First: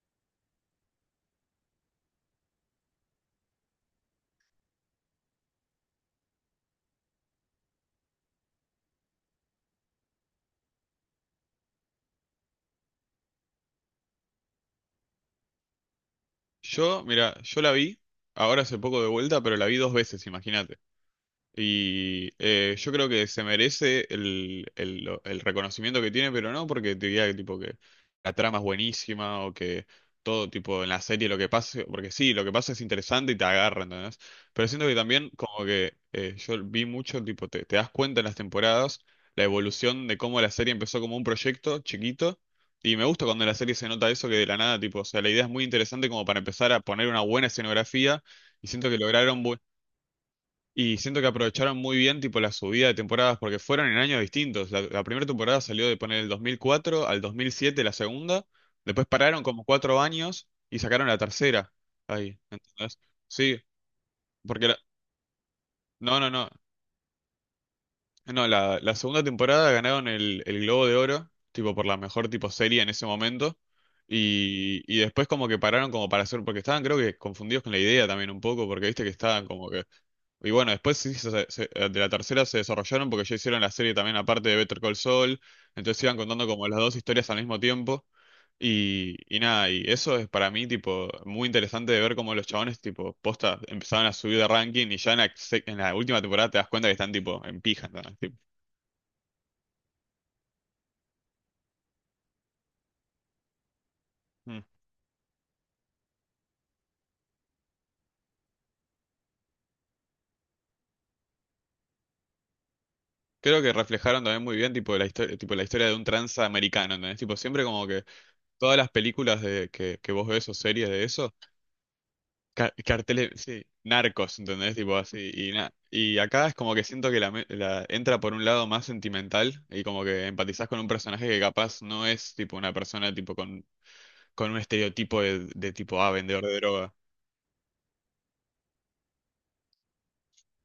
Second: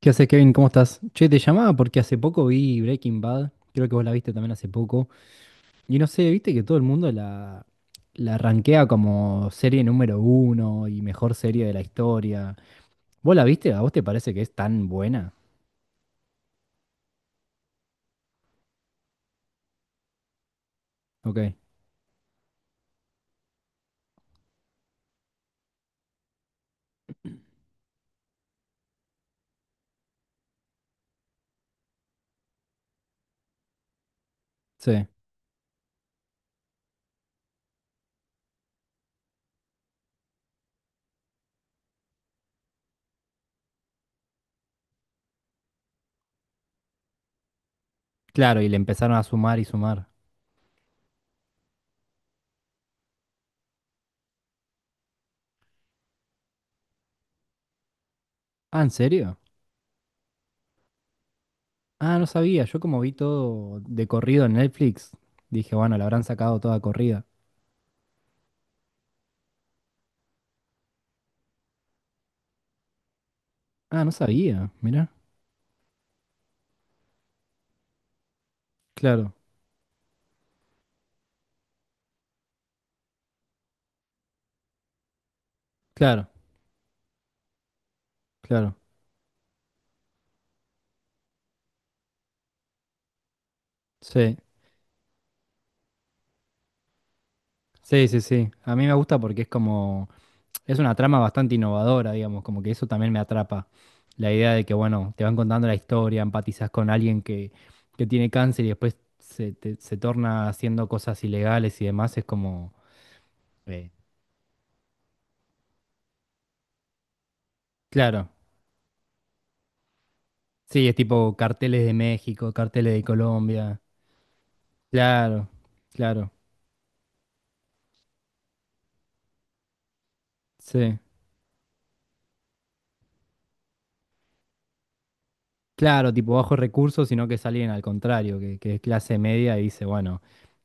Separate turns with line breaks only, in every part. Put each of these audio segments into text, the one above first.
¿Qué haces, Kevin? ¿Cómo estás? Che, te llamaba porque hace poco vi Breaking Bad, creo que vos la viste también hace poco, y no sé, viste que todo el mundo la rankea como serie número uno y mejor serie de la historia. ¿Vos la viste? ¿A vos te parece que es tan buena?
Yo, mira, yo la vi, ahora hace poco de vuelta, pero la vi dos veces, imagínate.
Ok,
Y yo creo que se merece el reconocimiento que tiene, pero no porque te diga que, tipo, que la trama es buenísima o que todo tipo en la serie lo que pase, porque sí, lo que pasa es interesante y te agarra, ¿entendés? Pero siento que
sí.
también como que yo vi mucho, tipo, te das cuenta en las temporadas la evolución de cómo la serie empezó como un proyecto chiquito. Y me gusta cuando en la serie se nota eso que de la nada, tipo, o sea, la idea es muy interesante como para empezar a poner una buena escenografía
Claro,
y
y le
siento que
empezaron a
lograron...
sumar
bu-
y sumar.
y siento que aprovecharon muy bien tipo la subida de temporadas porque fueron en años distintos. La primera temporada salió de poner el 2004 al 2007 la segunda,
Ah, ¿en
después
serio?
pararon como 4 años y sacaron la tercera.
Ah, no
Ahí,
sabía, yo
¿entendés?
como vi
Sí,
todo de corrido en
porque
Netflix, dije, bueno, la
no,
habrán
no, no,
sacado toda corrida.
no, la segunda temporada ganaron el Globo de Oro, tipo por la mejor tipo serie en ese momento.
Ah, no sabía,
Y
mirá.
después como que pararon como para hacer, porque estaban creo que confundidos con la idea también un poco, porque viste que
Claro,
estaban como que. Y bueno, después sí, de la tercera se desarrollaron porque ya hicieron la serie también aparte de Better Call Saul, entonces iban
claro,
contando como las dos historias al mismo tiempo.
claro,
Y nada, y eso es para mí tipo muy interesante de ver cómo los chabones tipo posta empezaban a
sí.
subir de ranking y ya en en la última temporada te das cuenta que están tipo en pija, ¿no?
Sí, sí, sí. A mí me gusta porque es como, es una trama bastante innovadora, digamos, como que eso también me atrapa. La idea
Mm.
de que, bueno, te van contando la historia, empatizás con alguien que tiene cáncer y después se torna haciendo cosas ilegales y demás, es como,
Creo que
eh,
reflejaron también muy bien tipo la historia de un tranza americano, ¿entendés? Tipo, siempre como que
claro.
todas las películas de que vos ves o
Sí,
series
es
de eso,
tipo carteles de México, carteles de
carteles, sí,
Colombia.
narcos, ¿entendés? Tipo así,
Claro,
y y
claro.
acá es como que siento que entra por un lado más sentimental y como que empatizás con un
Sí.
personaje que capaz no es tipo una persona tipo con un estereotipo de tipo A,
Claro, tipo
vendedor de
bajos
droga.
recursos, sino que salen al contrario, que es clase media y dice, bueno,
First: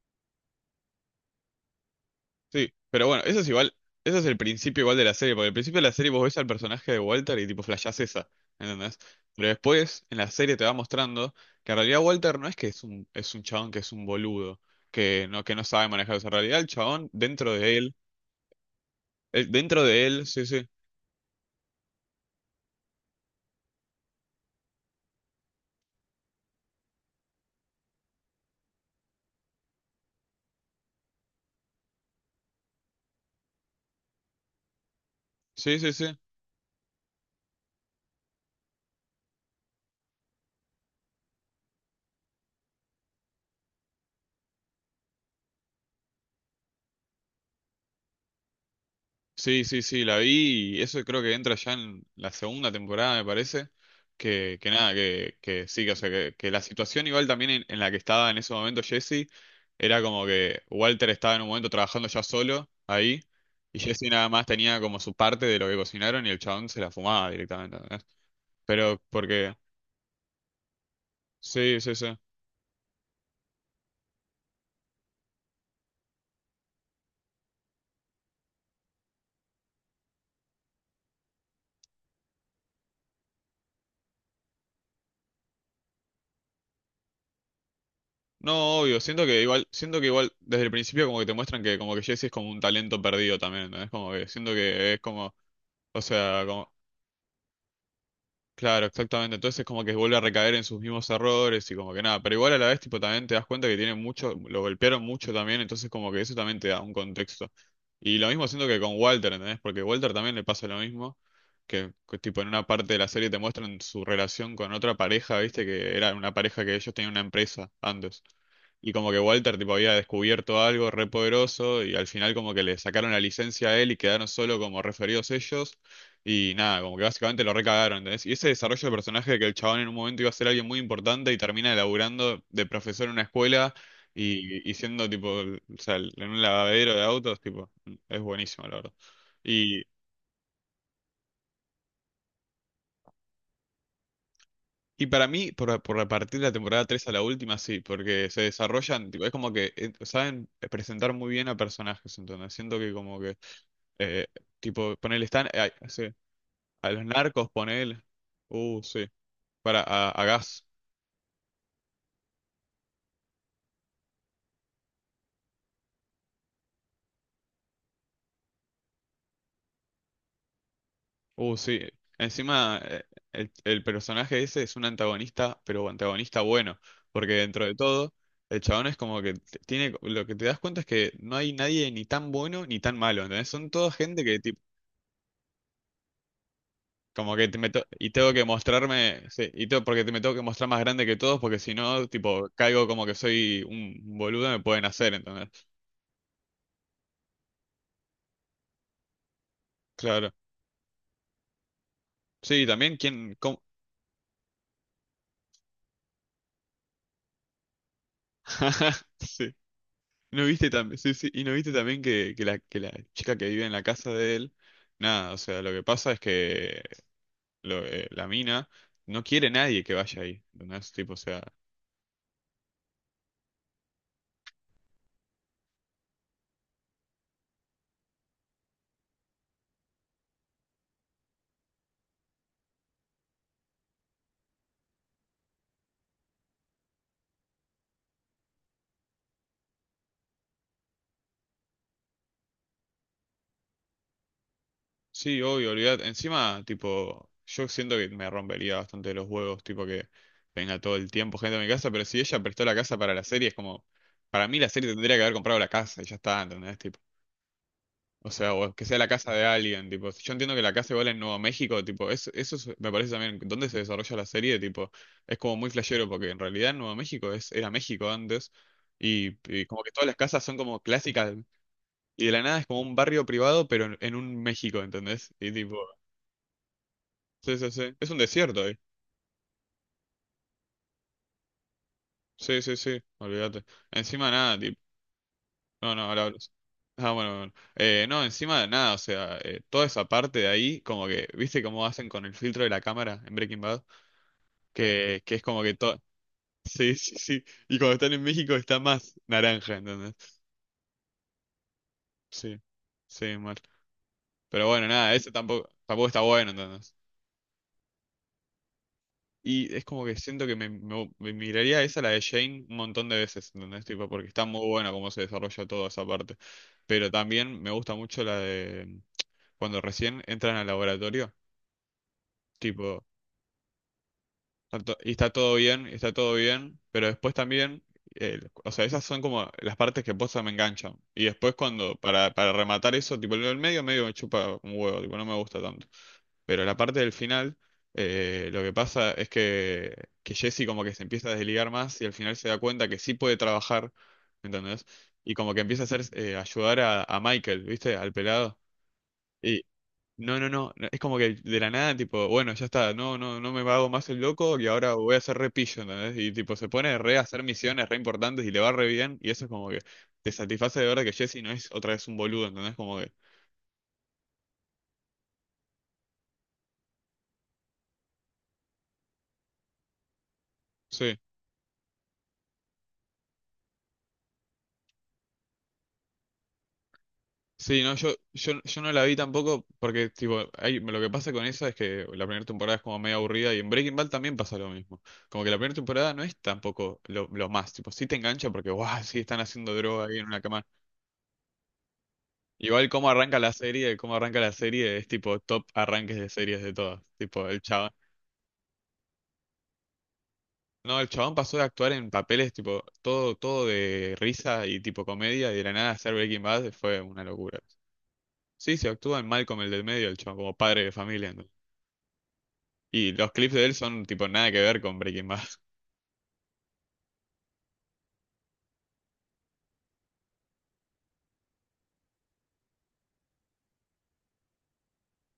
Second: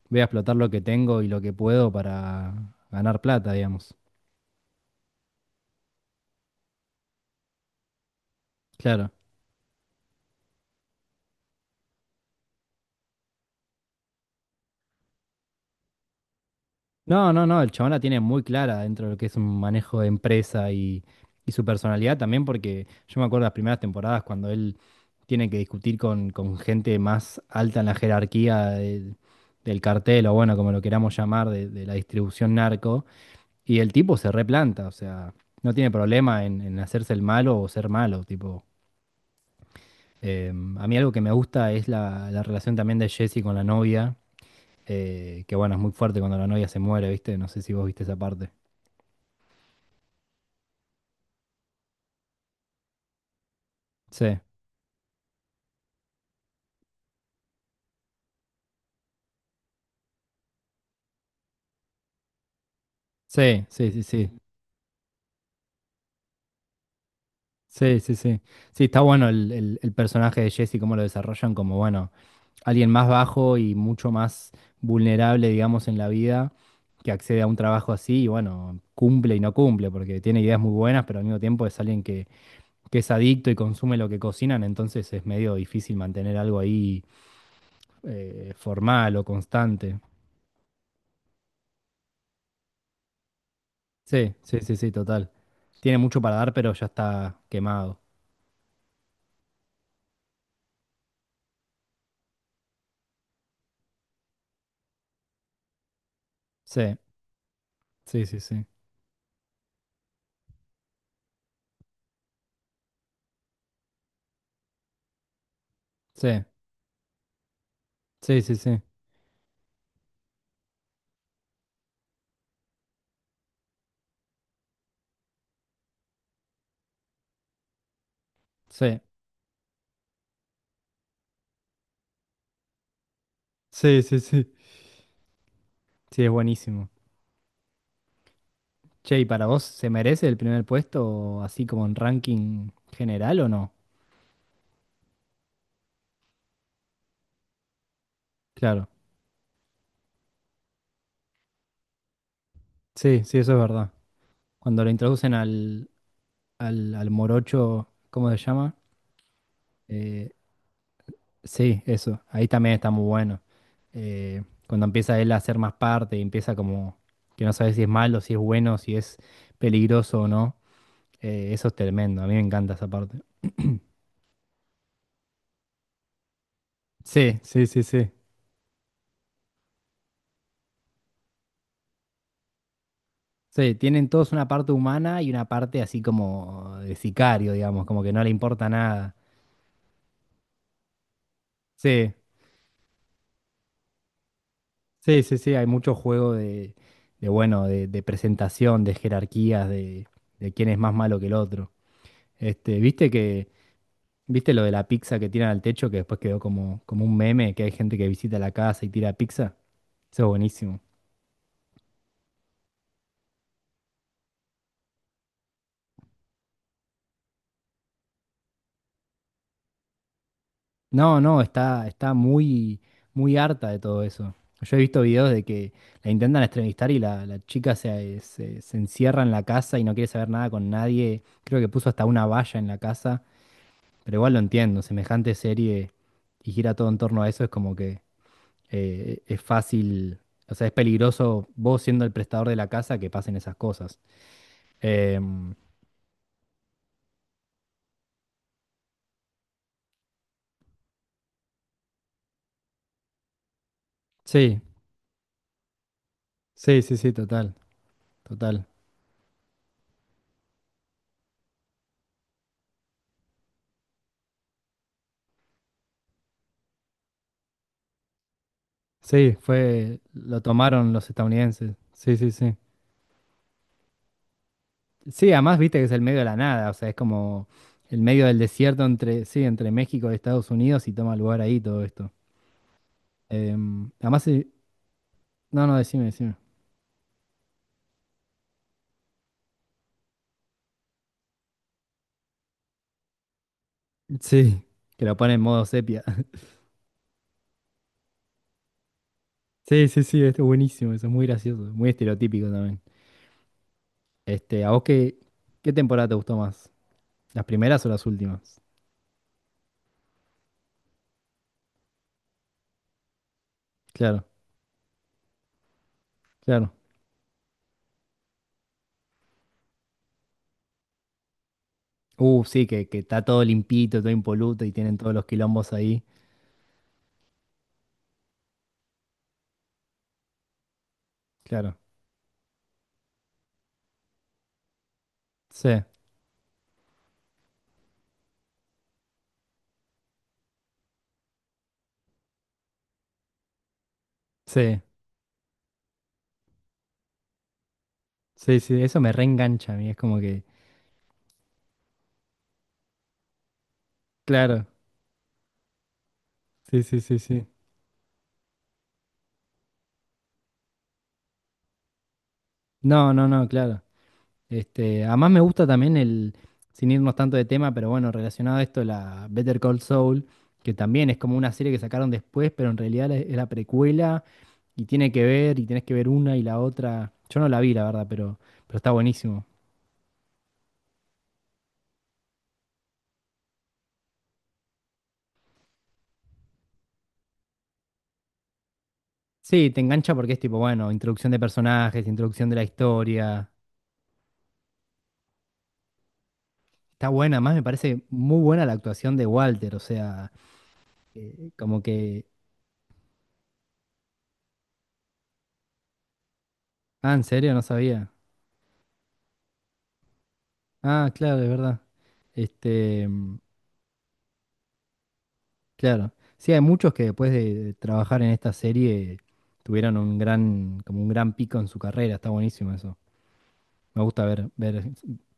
voy a explotar lo que tengo y lo que puedo para
Sí, pero
ganar
bueno, eso es
plata,
igual,
digamos.
eso es el principio igual de la serie, porque al principio de la serie vos ves al personaje de Walter y tipo flashás esa, ¿entendés?
Claro.
Pero después en la serie te va mostrando que en realidad Walter no es que es un chabón que es un boludo, que no sabe manejar esa realidad el chabón
No, no, no, el chabón la tiene muy clara dentro de lo que es un
dentro
manejo de
de él, sí, sí,
empresa y su personalidad también, porque yo me acuerdo las primeras temporadas cuando él tiene que discutir con gente más alta en la jerarquía del cartel, o bueno, como lo queramos llamar, de la distribución narco, y el tipo se replanta, o sea, no
sí,
tiene
sí, sí.
problema en hacerse el malo o ser malo, tipo. A mí algo que me gusta es la relación también de Jesse con la novia, que bueno, es muy fuerte cuando la novia se muere, ¿viste? No sé si vos viste esa parte.
Sí, sí, sí, la vi y eso creo que entra ya en la segunda temporada, me parece.
Sí,
Que nada, que sí, que, o sea, que la situación igual también en la que estaba en ese momento Jesse era como que Walter estaba en un momento trabajando ya solo ahí
sí,
y
sí, sí,
Jesse nada
sí.
más tenía como su parte de lo que cocinaron y el chabón se la fumaba directamente.
Sí,
¿Entendés?
sí, sí. Sí, está
Pero
bueno
porque,
el personaje de Jesse, cómo lo desarrollan como,
sí, sí,
bueno,
sí.
alguien más bajo y mucho más vulnerable, digamos, en la vida, que accede a un trabajo así y bueno, cumple y no cumple, porque tiene ideas muy buenas, pero al mismo tiempo es alguien que es adicto y consume lo que cocinan, entonces es medio difícil mantener algo ahí,
No, obvio,
formal o
siento que igual,
constante.
siento que igual desde el principio como que te muestran que como que Jesse es como un talento perdido también, ¿entendés? Como que
Sí,
siento
sí, sí, sí,
que es
total.
como.
Tiene
O
mucho para
sea,
dar,
como,
pero ya está quemado.
claro, exactamente. Entonces como que vuelve a recaer en sus mismos errores y como que nada. Pero igual a la vez, tipo, también te das cuenta que tiene mucho, lo golpearon mucho también, entonces como que eso también te da un
Sí,
contexto. Y
sí,
lo
sí,
mismo
sí.
siento que con Walter, ¿entendés? Porque Walter también le pasa lo mismo, tipo en una parte de la serie te muestran su relación con otra pareja, ¿viste? Que era
Sí,
una pareja que ellos tenían una empresa antes.
sí, sí, sí.
Y como que Walter tipo había descubierto algo re poderoso y al final como que le sacaron la licencia a él y quedaron solo como referidos ellos. Y nada, como que básicamente lo recagaron, ¿entendés? Y ese desarrollo de
Sí,
personaje de que el chabón en un momento iba a ser alguien muy importante y termina laburando de profesor en una escuela
sí, sí, sí.
y siendo tipo, o sea,
Sí, es
en un
buenísimo.
lavadero de autos, tipo, es buenísimo, la verdad.
Che, ¿y para vos
Y,
se merece el primer puesto así como en ranking general o no?
y para mí, por repartir la temporada 3 a la última, sí, porque se
Claro.
desarrollan, tipo, es como que saben presentar muy bien a personajes, entonces siento que como
Sí, sí,
que,
eso es verdad.
eh,
Cuando lo
tipo, ponele,
introducen
están, sí, a los
al
narcos,
morocho,
ponele,
¿cómo se llama?
sí, para, a
Eh,
Gas.
Sí, eso. Ahí también está muy bueno. Eh, Cuando empieza él a hacer más parte y empieza como que no sabes si es malo, si es bueno, si es peligroso o no. Eso es
Sí.
tremendo. A mí me encanta
Encima,
esa parte.
el personaje ese es un antagonista, pero antagonista bueno, porque
Sí, sí,
dentro de
sí, sí.
todo, el chabón es como que tiene, lo que te das cuenta es que no hay nadie ni tan bueno ni tan malo, ¿entendés? Son
Sí,
toda
tienen
gente
todos
que
una
tipo,
parte humana y una parte así como de
como que
sicario,
te
digamos,
meto
como
y
que no le
tengo que
importa nada.
mostrarme, sí, y tengo, porque te me tengo que mostrar más grande que todos, porque si no,
Sí,
tipo, caigo como que soy un boludo, me pueden hacer,
sí, sí,
¿entendés?
sí. Hay mucho juego de bueno, de presentación, de jerarquías,
Claro.
de quién es más malo que el otro.
Sí,
Este,
también
viste
quién,
que, viste lo de la pizza que tiran al techo que después quedó como, como un meme, que hay gente que visita la casa y tira
sí.
pizza. Eso es
¿No viste
buenísimo.
también? Sí, sí. Y no viste también que la chica que vive en la casa de él, nada, o sea, lo que pasa es que la mina no quiere nadie que vaya ahí. No es tipo, o
No, no,
sea,
está, está muy, muy harta de todo eso. Yo he visto videos de que la intentan entrevistar y la chica se encierra en la casa y no quiere saber nada con nadie. Creo que puso hasta una valla en la casa, pero igual lo entiendo, semejante serie y gira todo en torno a eso, es como que es fácil, o sea, es peligroso vos siendo el prestador de la casa que pasen esas cosas.
sí,
Em,
obvio, olvidate. Encima, tipo, yo siento que me rompería bastante los huevos, tipo que venga todo el tiempo gente a mi casa, pero si ella prestó la casa para la serie, es como, para mí
sí,
la serie tendría que haber comprado la casa y ya está, ¿entendés?
sí, sí, sí, total,
O sea,
total.
o que sea la casa de alguien, tipo. Yo entiendo que la casa igual en Nuevo México, tipo, me parece también dónde se desarrolla la serie, tipo, es como muy flashero, porque en realidad en Nuevo México es, era México antes,
Sí,
y como que
fue,
todas las
lo
casas son como
tomaron los
clásicas,
estadounidenses. Sí,
y
sí,
de la
sí.
nada es como un barrio privado, pero en un México,
Sí,
¿entendés? Y
además
tipo,
viste que es el medio de la nada, o sea, es como
sí, sí, sí.
el
Es un
medio del
desierto ahí.
desierto entre, sí, entre México y Estados Unidos y toma lugar ahí todo esto.
Sí, sí, sí, olvídate.
Además,
Encima nada, tipo.
no, no,
No, no,
decime,
ahora
decime.
hablas. Ah, bueno, bueno. No, encima de nada, o sea, toda esa parte de ahí, como que, ¿viste cómo hacen con el filtro de la cámara en Breaking Bad?
Sí, que lo
que,
pone
que
en
es como
modo
que todo.
sepia.
Sí, sí, sí. Y cuando están en México está más naranja,
Sí, sí,
¿entendés?
sí, esto es buenísimo, eso es muy gracioso, muy estereotípico
Sí,
también.
sí, mal.
Este,
Pero
¿a vos
bueno, nada,
qué,
ese tampoco,
qué
tampoco
temporada te
está
gustó
bueno,
más?
¿entendés?
¿Las primeras o las últimas?
Y es como que siento que me miraría esa, la de Jane, un montón de veces, ¿entendés? Tipo,
Claro,
porque está muy buena cómo se desarrolla toda esa parte.
claro.
Pero también me gusta mucho la de cuando recién entran al laboratorio.
Sí, que
Tipo,
está todo limpito, todo impoluto y
Está
tienen
to- Y
todos los
está todo
quilombos
bien, y
ahí.
está todo bien, pero después también, eh, o sea, esas son como las partes que posta me enganchan. Y después
Claro.
cuando, para rematar eso, tipo, lo del medio, medio me chupa un huevo, tipo, no me gusta
Sí,
tanto. Pero la parte del final, lo que pasa es que Jesse como que se empieza a desligar más y al final se da cuenta que sí puede trabajar,
sí,
¿entendés? Y como que empieza a hacer, ayudar a Michael, ¿viste? Al
sí,
pelado.
sí. Eso me reengancha a mí. Es como
No,
que.
no, no, no, es como que de la nada, tipo, bueno, ya está, no, no, no me hago más el loco y
Claro.
ahora voy a hacer repillo, ¿entendés? Y tipo, se
Sí,
pone
sí,
re
sí,
a hacer
sí.
misiones re importantes y le va re bien y eso es como que te satisface de ver que Jesse no es otra vez un boludo, ¿entendés? Como que,
No, no, no, claro. Este, además me gusta también el, sin irnos tanto de tema, pero bueno, relacionado a esto, la Better Call Saul, que también es
sí,
como una serie que sacaron después, pero en realidad es la precuela y tiene que ver, y tenés que ver una y la otra. Yo no la vi,
sí,
la
no,
verdad,
yo, yo,
pero
yo
está
no la vi
buenísimo.
tampoco porque, tipo, hay, lo que pasa con esa es que la primera temporada es como medio aburrida y en Breaking Bad también pasa lo mismo. Como que la primera temporada no es tampoco lo más, tipo, sí te engancha porque, guau, sí están
Sí,
haciendo
te
droga
engancha
ahí en
porque es
una
tipo,
cama.
bueno, introducción de personajes, introducción de la
Igual cómo arranca
historia.
la serie, cómo arranca la serie es tipo top arranques de series de todas.
Está buena,
Tipo,
más me
el chabón.
parece muy buena la actuación de Walter, o sea,
No, el chabón pasó de
como
actuar en
que...
papeles tipo todo, todo de risa y tipo comedia y de la nada hacer Breaking Bad fue
Ah, ¿en
una
serio?
locura.
No sabía.
Sí, se actúa en Malcolm el del medio, el chabón, como padre de
Ah,
familia.
claro,
¿No?
es verdad. Este,
Y los clips de él son tipo nada que ver con Breaking Bad.
claro. Sí, hay muchos que después de trabajar en esta serie tuvieron un gran, como un gran pico en su carrera, está buenísimo eso. Me gusta ver, ver,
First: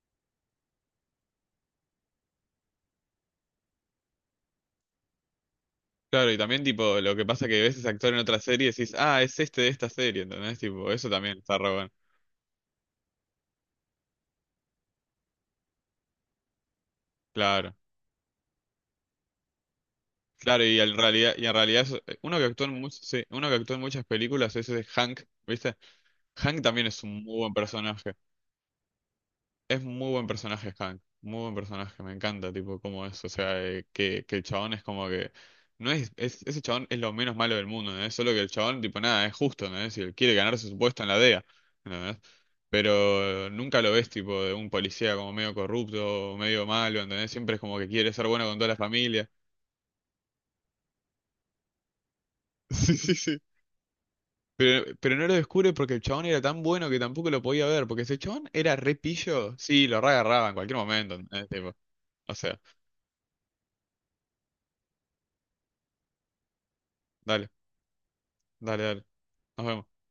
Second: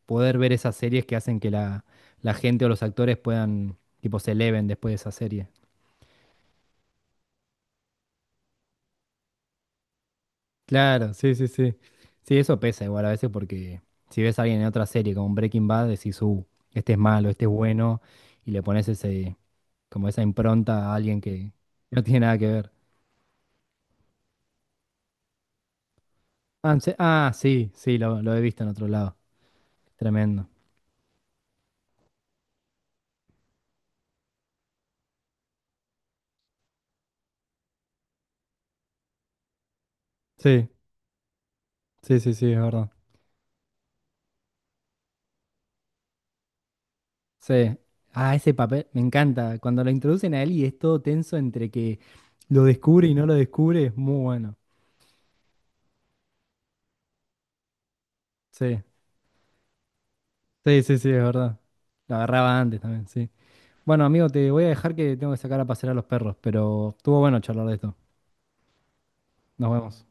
poder ver esas series que hacen que la gente o los actores puedan, tipo, se eleven después de esa serie.
Claro, y también tipo lo que pasa que ves ese actor en otra serie y decís, ah, es este de esta serie, ¿entendés? Tipo, eso
Claro, sí,
también
sí,
está re
sí.
bueno.
Sí, eso pesa igual a veces porque si ves a alguien en otra serie como Breaking Bad, decís, este es malo, este es
Claro.
bueno, y le pones ese, como esa
Claro, y
impronta a
en
alguien
realidad, y
que
en realidad es-
no tiene
uno
nada
que
que
actuó
ver.
en much- sí, uno que actuó en muchas películas es ese Hank, ¿viste? Hank también es un
Ah,
muy buen
sí, sí,
personaje.
lo he visto en otro lado.
Es muy buen
Tremendo.
personaje Hank, muy buen personaje, me encanta, tipo, cómo es, o sea, que el chabón es como que no es, ese chabón es lo menos malo del mundo, ¿no? es? Solo que el chabón, tipo, nada, es justo, ¿no? es? Si él quiere ganarse
Sí,
su puesto en la DEA, ¿entendés?
sí, sí, sí, es verdad.
Pero nunca lo ves, tipo, de un policía como medio corrupto, medio malo, ¿entendés? Siempre es
Sí.
como que quiere ser
Ah,
bueno
ese
con toda la
papel, me
familia.
encanta. Cuando lo introducen a él y es todo tenso entre que lo
Sí,
descubre y
sí,
no lo
sí.
descubre, es muy bueno.
Pero no lo descubre porque el chabón era tan bueno que tampoco lo podía ver, porque si el chabón era
Sí,
re pillo, sí, lo re agarraba en cualquier
sí, sí, sí,
momento,
es
¿entendés?
verdad.
Tipo,
Lo
o
agarraba
sea,
antes también, sí. Bueno, amigo, te voy a dejar que tengo que sacar a pasear a los perros, pero estuvo bueno
dale,
charlar de esto.
dale, dale, nos
Nos
vemos.
vemos.